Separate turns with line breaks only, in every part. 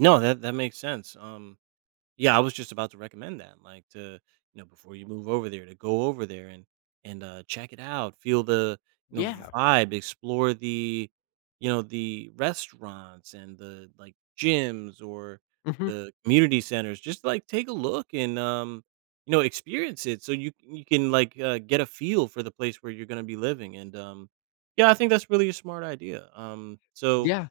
No, that that makes sense, um, yeah, I was just about to recommend that, like t0, you know, before you move over there to go over there and and, uh, check it out, feel the, you know, v
Yeah.
vibe, explore the, you know, the restaurants and the, like, gyms or
Mhm.
the community centers. Just, like, take a look and, um, you know, experience it, so, you you can, like, uh, get a feel for the place where you're gonna be living, and, um, yeah, I think that's really a smart idea, um, so,
Yeah.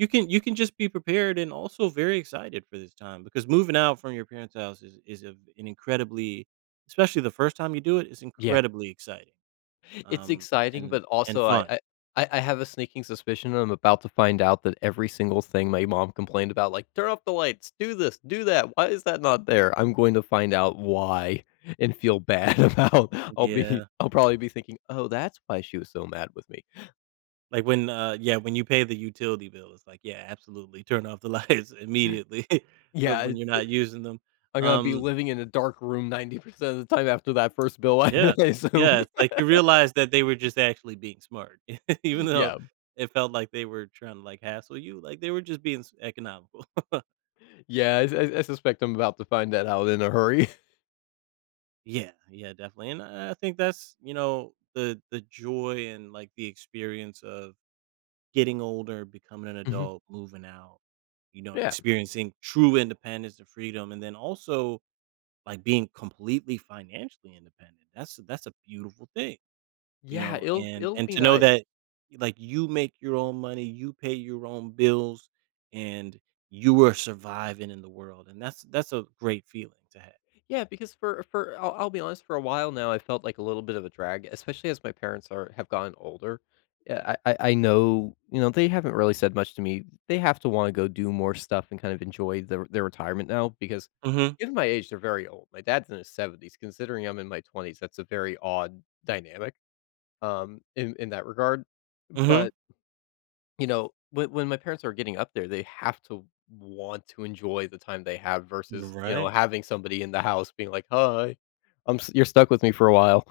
you can you can just be prepared and also very excited for this time because moving out from your parent's house is is, uh, an incredibly, especially the 1st time you do it is
Yeah.
incredibly exciting,
It's
um,
exciting,
and
but
and
also, I
fun.
I I I have a sneaking suspicion, I'm about to find out that every single thing my mom complained about, like, "Turn off the lights, do this, do that. Why is that not there?" I'm going to find out why and feel bad about, I'll be
Yeah.
I'll probably be thinking, "Oh, that's why she was so mad with me."
Like when, uh, yeah, when you pay the utility bill, it's like, yeah, absolutely, turn off the lights immediately. But
Yeah,
when
it's,
you're
eh,
not using them,
I'm gonna be
um
living in a dark room 90% of the time after that 1st bill, I
Yeah,
I
yeah,
assume.
it's like, you realize that they were just actually being smart. Even though
Yeah.
it felt like they were trying to like hassle you, like, they were just being s economical.
Yeah, I s I I suspect I'm about to find that out in a hurry.
Yeah yeah, definitely, and I I think that's, you know, the the joy and, like, the experience of getting older, becoming an
Mhm.
adult, moving out, you know,
Yeah.
experiencing true independence and freedom, and then also, like, being completely financially independent, that's that's a beautiful thing, you
Yeah,
know,
it'll
and
it'll
and
be
to know
nice.
that, like, you make your own money, you pay your own bills, and you are surviving in the world, and that's that's a great feeling to have.
Yeah, because for for, I'll I'll be honest, for a while now, I felt like a little bit of a drag, especially as my parents are have gotten older. Yeah, I I I know, you know, they haven't really said much to me, they have to wanna go do more stuff and kind of enjoy their their retirement now because
Mhm.
in my age, they're very old, my dad's in his 70s, considering I'm in my 20s, that's a very odd dynamic, um, in in that regard,
Mhm.
but you know, when when my parents are getting up there, they have to want to enjoy the time they have
You're
versus, you know,
right.
having somebody in the house being like, "Hi, I'm s you're stuck with me for a while."